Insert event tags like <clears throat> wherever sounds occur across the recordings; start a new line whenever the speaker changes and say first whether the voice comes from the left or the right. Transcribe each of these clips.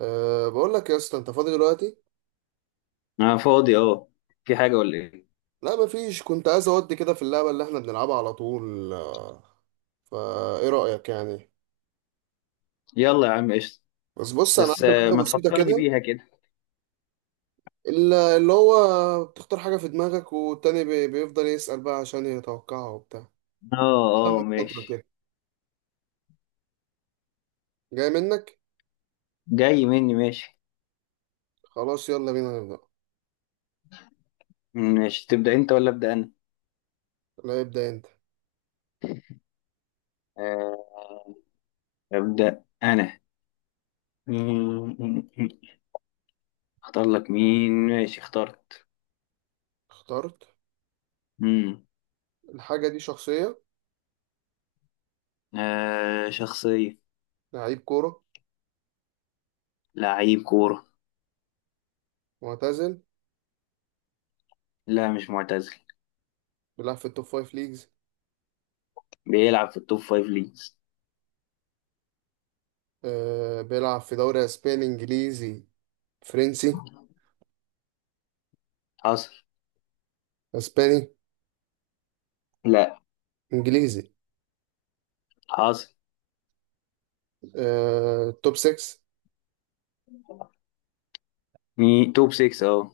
right: بقول لك يا اسطى انت فاضي دلوقتي.
left: انا فاضي، اه. في حاجة ولا ايه؟
right: لا، مفيش. كنت عايز اودي كده في اللعبه اللي احنا بنلعبها على طول. فا ايه رايك يعني؟
left: يلا يا عم قشطة.
right: بس بص، انا
left: بس
right: عندي حاجه
left: ما
right: بسيطه
left: تفكرني
right: كده.
left: بيها كده.
right: اللي هو بتختار حاجه في دماغك والتاني بيفضل يسال بقى عشان يتوقعها وبتاع.
left: اه اه،
right: من فتره
left: ماشي.
right: كده جاي منك.
left: جاي مني، ماشي.
right: خلاص، يلا بينا نبدا.
left: ماشي، تبدأ انت ولا أبدأ انا؟
right: لا، ابدا انت.
left: آه، أبدأ انا. مم. اختار لك مين؟ ماشي، اخترت.
right: اخترت.
left: مم.
right: الحاجه دي شخصيه.
left: آه، شخصية.
right: لعيب كوره.
left: لعيب كورة.
right: معتزل.
left: لا، مش معتزل.
right: بيلعب في التوب فايف ليجز.
left: بيلعب في التوب فايف ليجز.
right: بيلعب في دوري اسباني، انجليزي، فرنسي.
left: حصل.
right: اسباني.
left: لا.
right: انجليزي.
left: حصل.
right: توب 6.
left: توب 6، اه.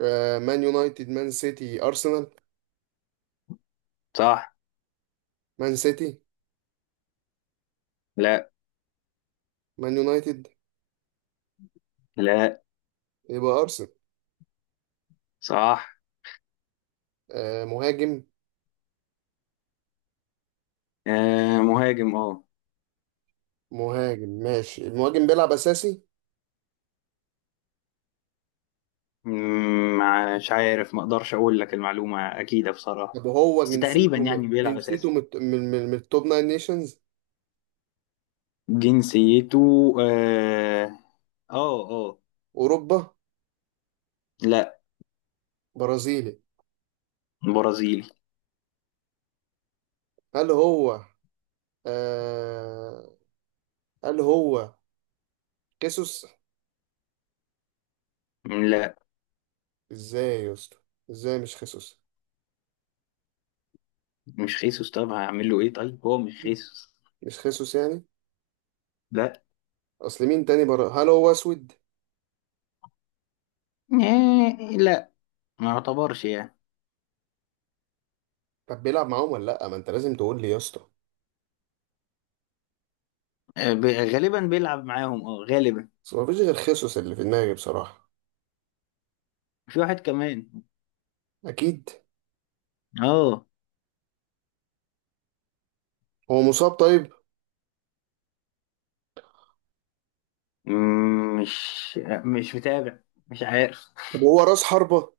right: مان يونايتد، مان سيتي، ارسنال.
left: صح.
right: مان سيتي.
left: لا.
right: مان يونايتد.
left: لا.
right: يبقى ارسنال.
left: صح.
right: مهاجم.
left: آه، مهاجم، اه.
right: مهاجم، ماشي. المهاجم بيلعب اساسي؟
left: مم، مش عارف، ما اقدرش اقول لك المعلومة اكيدة بصراحة.
right: طب هو
left: بس تقريبا
right: جنسيته
left: يعني بيلعب
right: جنسيته
left: اساسي.
right: من التوب 9 نيشنز؟
left: جنسيته، اه. اه، آه.
right: اوروبا؟
left: لا.
right: برازيلي.
left: برازيلي.
right: هل هو آه هل هو خيسوس؟
left: لا.
right: ازاي يا اسطى؟ ازاي مش خيسوس؟
left: مش خيسوس، طب هعمل له ايه طيب هو مش خيسوس.
right: مش خيسوس يعني.
left: لا.
right: اصل مين تاني برا؟ هل هو اسود؟
left: آه، لا. ما يعتبرش يعني.
right: طب بيلعب معاهم ولا لا؟ ما انت لازم تقول لي يا اسطى.
left: غالبا بيلعب معاهم، اه، غالبا.
right: بس مفيش غير خيسوس اللي في دماغي بصراحة.
left: في واحد كمان.
right: أكيد.
left: اه.
right: هو مصاب طيب؟
left: مم، مش مش متابع. مش عارف.
right: طب هو راس حربة؟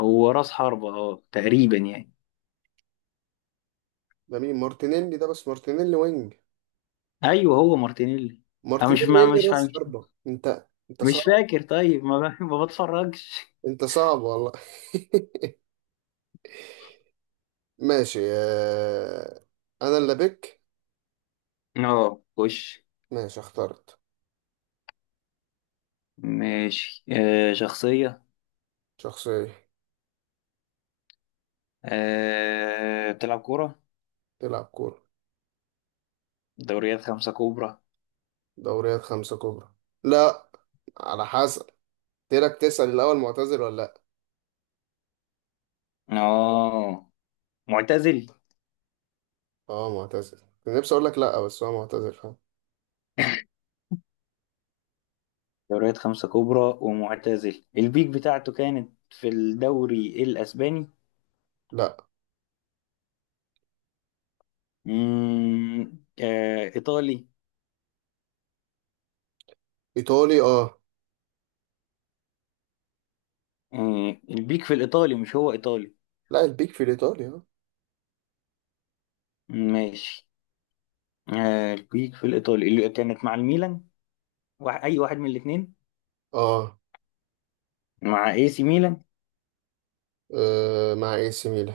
left: هو راس حربة، اه، تقريبا يعني.
right: ده مين؟ مارتينيلي ده؟ بس مارتينيلي وينج.
left: ايوه، هو مارتينيلي. انا مش
right: مارتينيلي؟
left: ما
right: إيه اللي
left: مش فا-
right: راس
left: مش
right: حربة؟ أنت
left: مش
right: صعب.
left: فاكر. طيب ما ب- <laughs> ما بتفرجش.
right: أنت صعب والله. <laughs> ماشي. أنا اللي بك.
left: اه، خش.
right: ماشي، اخترت.
left: ماشي، آه، شخصية.
right: شخصية.
left: آه، بتلعب كورة.
right: تلعب كورة.
left: دوريات خمسة كبرى.
right: دوريات خمسة كبرى. لا، على حسب. تيرك تسأل الأول معتزل ولا لأ.
left: اه. معتزل.
right: اه، معتزل. كنت نفسي أقول لك لأ بس هو معتزل، فاهم.
left: دوريات خمسة كبرى ومعتزل. البيك بتاعته كانت في الدوري الأسباني.
right: لأ.
left: آه، إيطالي.
right: إيطالي، اه.
left: آه، البيك في الإيطالي، مش هو إيطالي.
right: لا، البيك في الإيطالي، اه.
left: ماشي. آه، البيك في الإيطالي اللي كانت مع الميلان. واحد، اي واحد من الاثنين.
right: اه.
left: مع اي سي ميلان.
right: مع اي سي ميلان.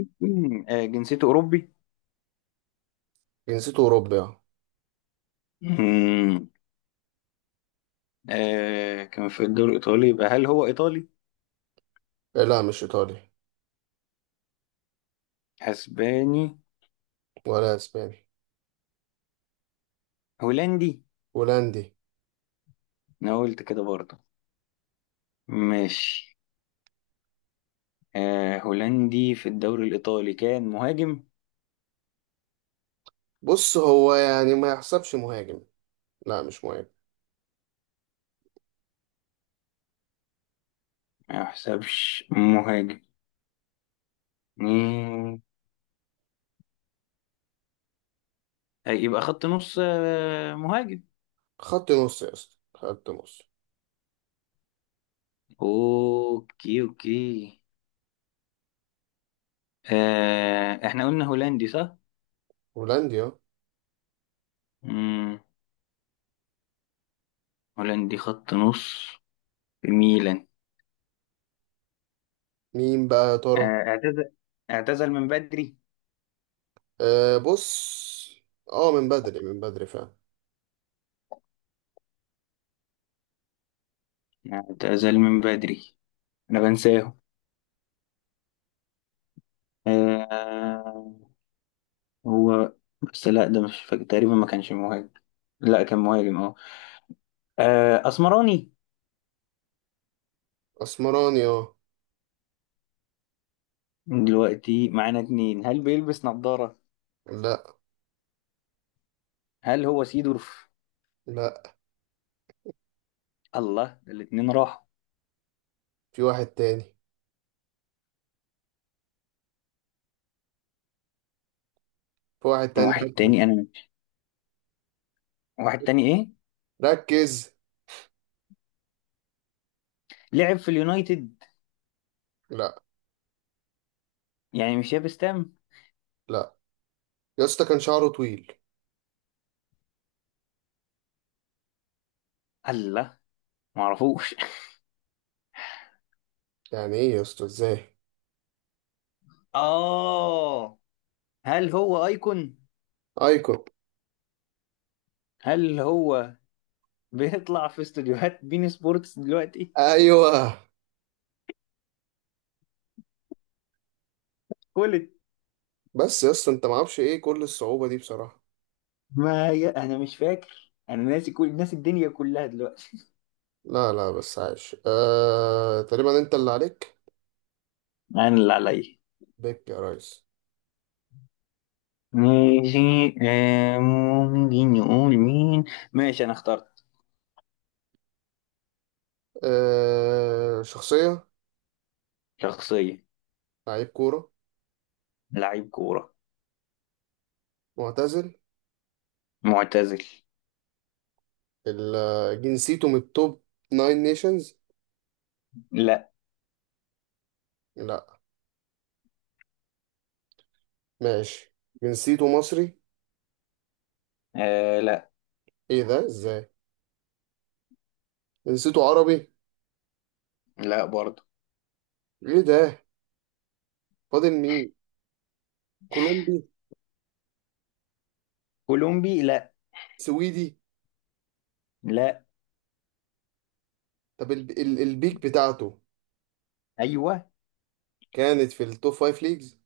left: <clears throat> جنسيته اوروبي.
right: جنسيته اوروبي، اه.
left: مم. كان في الدوري الايطالي، يبقى هل هو ايطالي؟
right: لا مش ايطالي.
left: اسباني؟
right: ولا اسباني.
left: هولندي.
right: هولندي.
left: انا قلت كده برضه. ماشي. هولندي في الدوري الايطالي، كان مهاجم.
right: بص هو يعني ما يحسبش مهاجم. لا مش مهاجم.
left: ما يحسبش مهاجم. مم. يبقى خط نص، مهاجم.
right: خط نص يا اسطى، خط نص.
left: اوكي، اوكي. احنا قلنا هولندي، صح.
right: هولندي، اه.
left: مم. هولندي خط نص. في ميلان.
right: مين بقى يا
left: آه،
right: ترى؟
left: اعتزل. اعتزل من بدري.
right: بص. اه، من بدري، من بدري فعلا.
left: اعتزل من بدري. انا بنساه. آه، هو. بس لا، ده مش فاكر تقريبا ما كانش مهاجم. لا، كان مهاجم، اه. اسمراني.
right: اسمراني، اه.
left: دلوقتي معانا اتنين. هل بيلبس نظارة؟
right: لا
left: هل هو سيدورف؟
right: لا.
left: الله، ده الاتنين راحوا.
right: في واحد تاني، في واحد تاني،
left: واحد
right: ركز.
left: تاني انا. واحد تاني ايه.
right: ركز.
left: لعب في اليونايتد.
right: لا
left: يعني مش يابس تام.
right: لا يا اسطى، كان شعره طويل.
left: الله، معرفوش <laughs>
right: يعني ايه يا اسطى؟ ازاي؟
left: اه. هل هو ايكون؟
right: ايكون.
left: هل هو بيطلع في استوديوهات بين سبورتس دلوقتي؟
right: ايوه.
left: كل.
right: بس يا اسطى انت معرفش ايه كل الصعوبة دي بصراحة.
left: ما هي انا مش فاكر، انا ناسي، كل ناسي الدنيا كلها دلوقتي.
right: لا لا، بس عايش. تقريبا. انت اللي عليك.
left: انا اللي عليا.
right: بيك يا ريس.
left: ماشي. ممكن نقول مين. ماشي، انا اخترت.
right: شخصية.
left: شخصية.
right: لعيب كورة.
left: لعيب كورة.
right: معتزل.
left: معتزل.
right: جنسيته من التوب ناين نيشنز.
left: لا.
right: لا. ماشي. جنسيته مصري؟
left: آه، لا.
right: ايه ده؟ ازاي؟ جنسيته عربي؟
left: لا برضه.
right: ايه ده؟ فاضل مين؟ كولومبي؟
left: كولومبي. لا.
right: سويدي؟
left: لا.
right: طب البيك بتاعته
left: ايوه.
right: كانت في التوب فايف ليجز.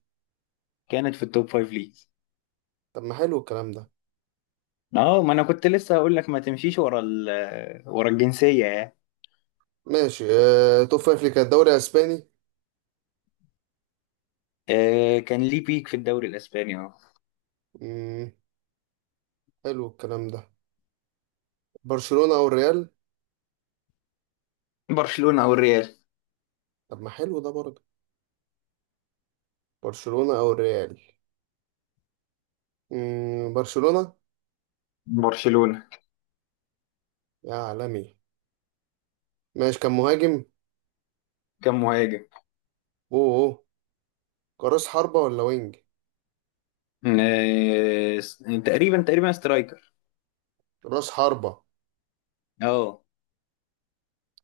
left: كانت في التوب فايف ليجز.
right: طب ما حلو الكلام ده.
left: اه، ما انا كنت لسه هقول لك ما تمشيش ورا الجنسية يعني.
right: ماشي. توب فايف ليج كان الدوري الاسباني.
left: آه، كان ليه بيك في الدوري الاسباني.
right: مم. حلو الكلام ده. برشلونة او الريال.
left: برشلونة او الريال.
right: طب ما حلو ده برضه. برشلونة او الريال. برشلونة.
left: برشلونة.
right: يا عالمي. ماشي، كان مهاجم.
left: كم مهاجم.
right: اوه اوه. كراس حربة ولا وينج؟
left: آه، س- تقريبا تقريبا سترايكر.
right: راس حربة.
left: اه.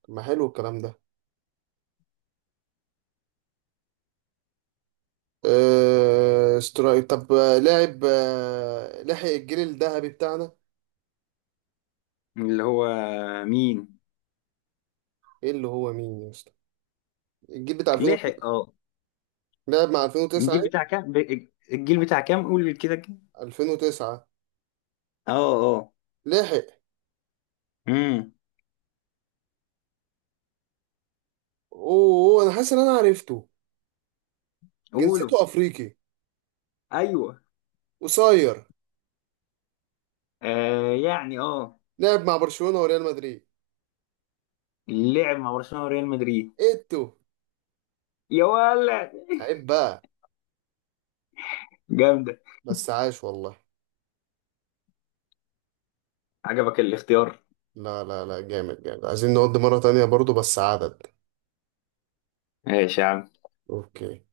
right: طب ما حلو الكلام ده. طب لاعب لحق الجيل الذهبي بتاعنا.
left: اللي هو مين.
right: ايه اللي هو مين يا اسطى؟ الجيل بتاع
left: لحق،
right: 2009.
left: اه.
right: لعب مع 2009 إيه؟
left: الجيل بتاع كام، قول كده كده.
right: 2009.
left: اه اه.
right: لحق.
left: امم
right: اوه أوه، انا حاسس ان انا عرفته.
left: قولوا.
right: جنسيته افريقي.
left: ايوه.
right: قصير.
left: آه، يعني، اه.
right: لعب مع برشلونة وريال مدريد.
left: لعب مع برشلونة وريال مدريد.
right: ايه التو.
left: يا ولد.
right: عيب بقى.
left: جامدة.
right: بس عاش والله.
left: عجبك الاختيار.
right: لا لا لا، جامد جامد، عايزين نقضي مرة تانية برضو بس عدد.
left: ماشي يا عم.
right: اوكي.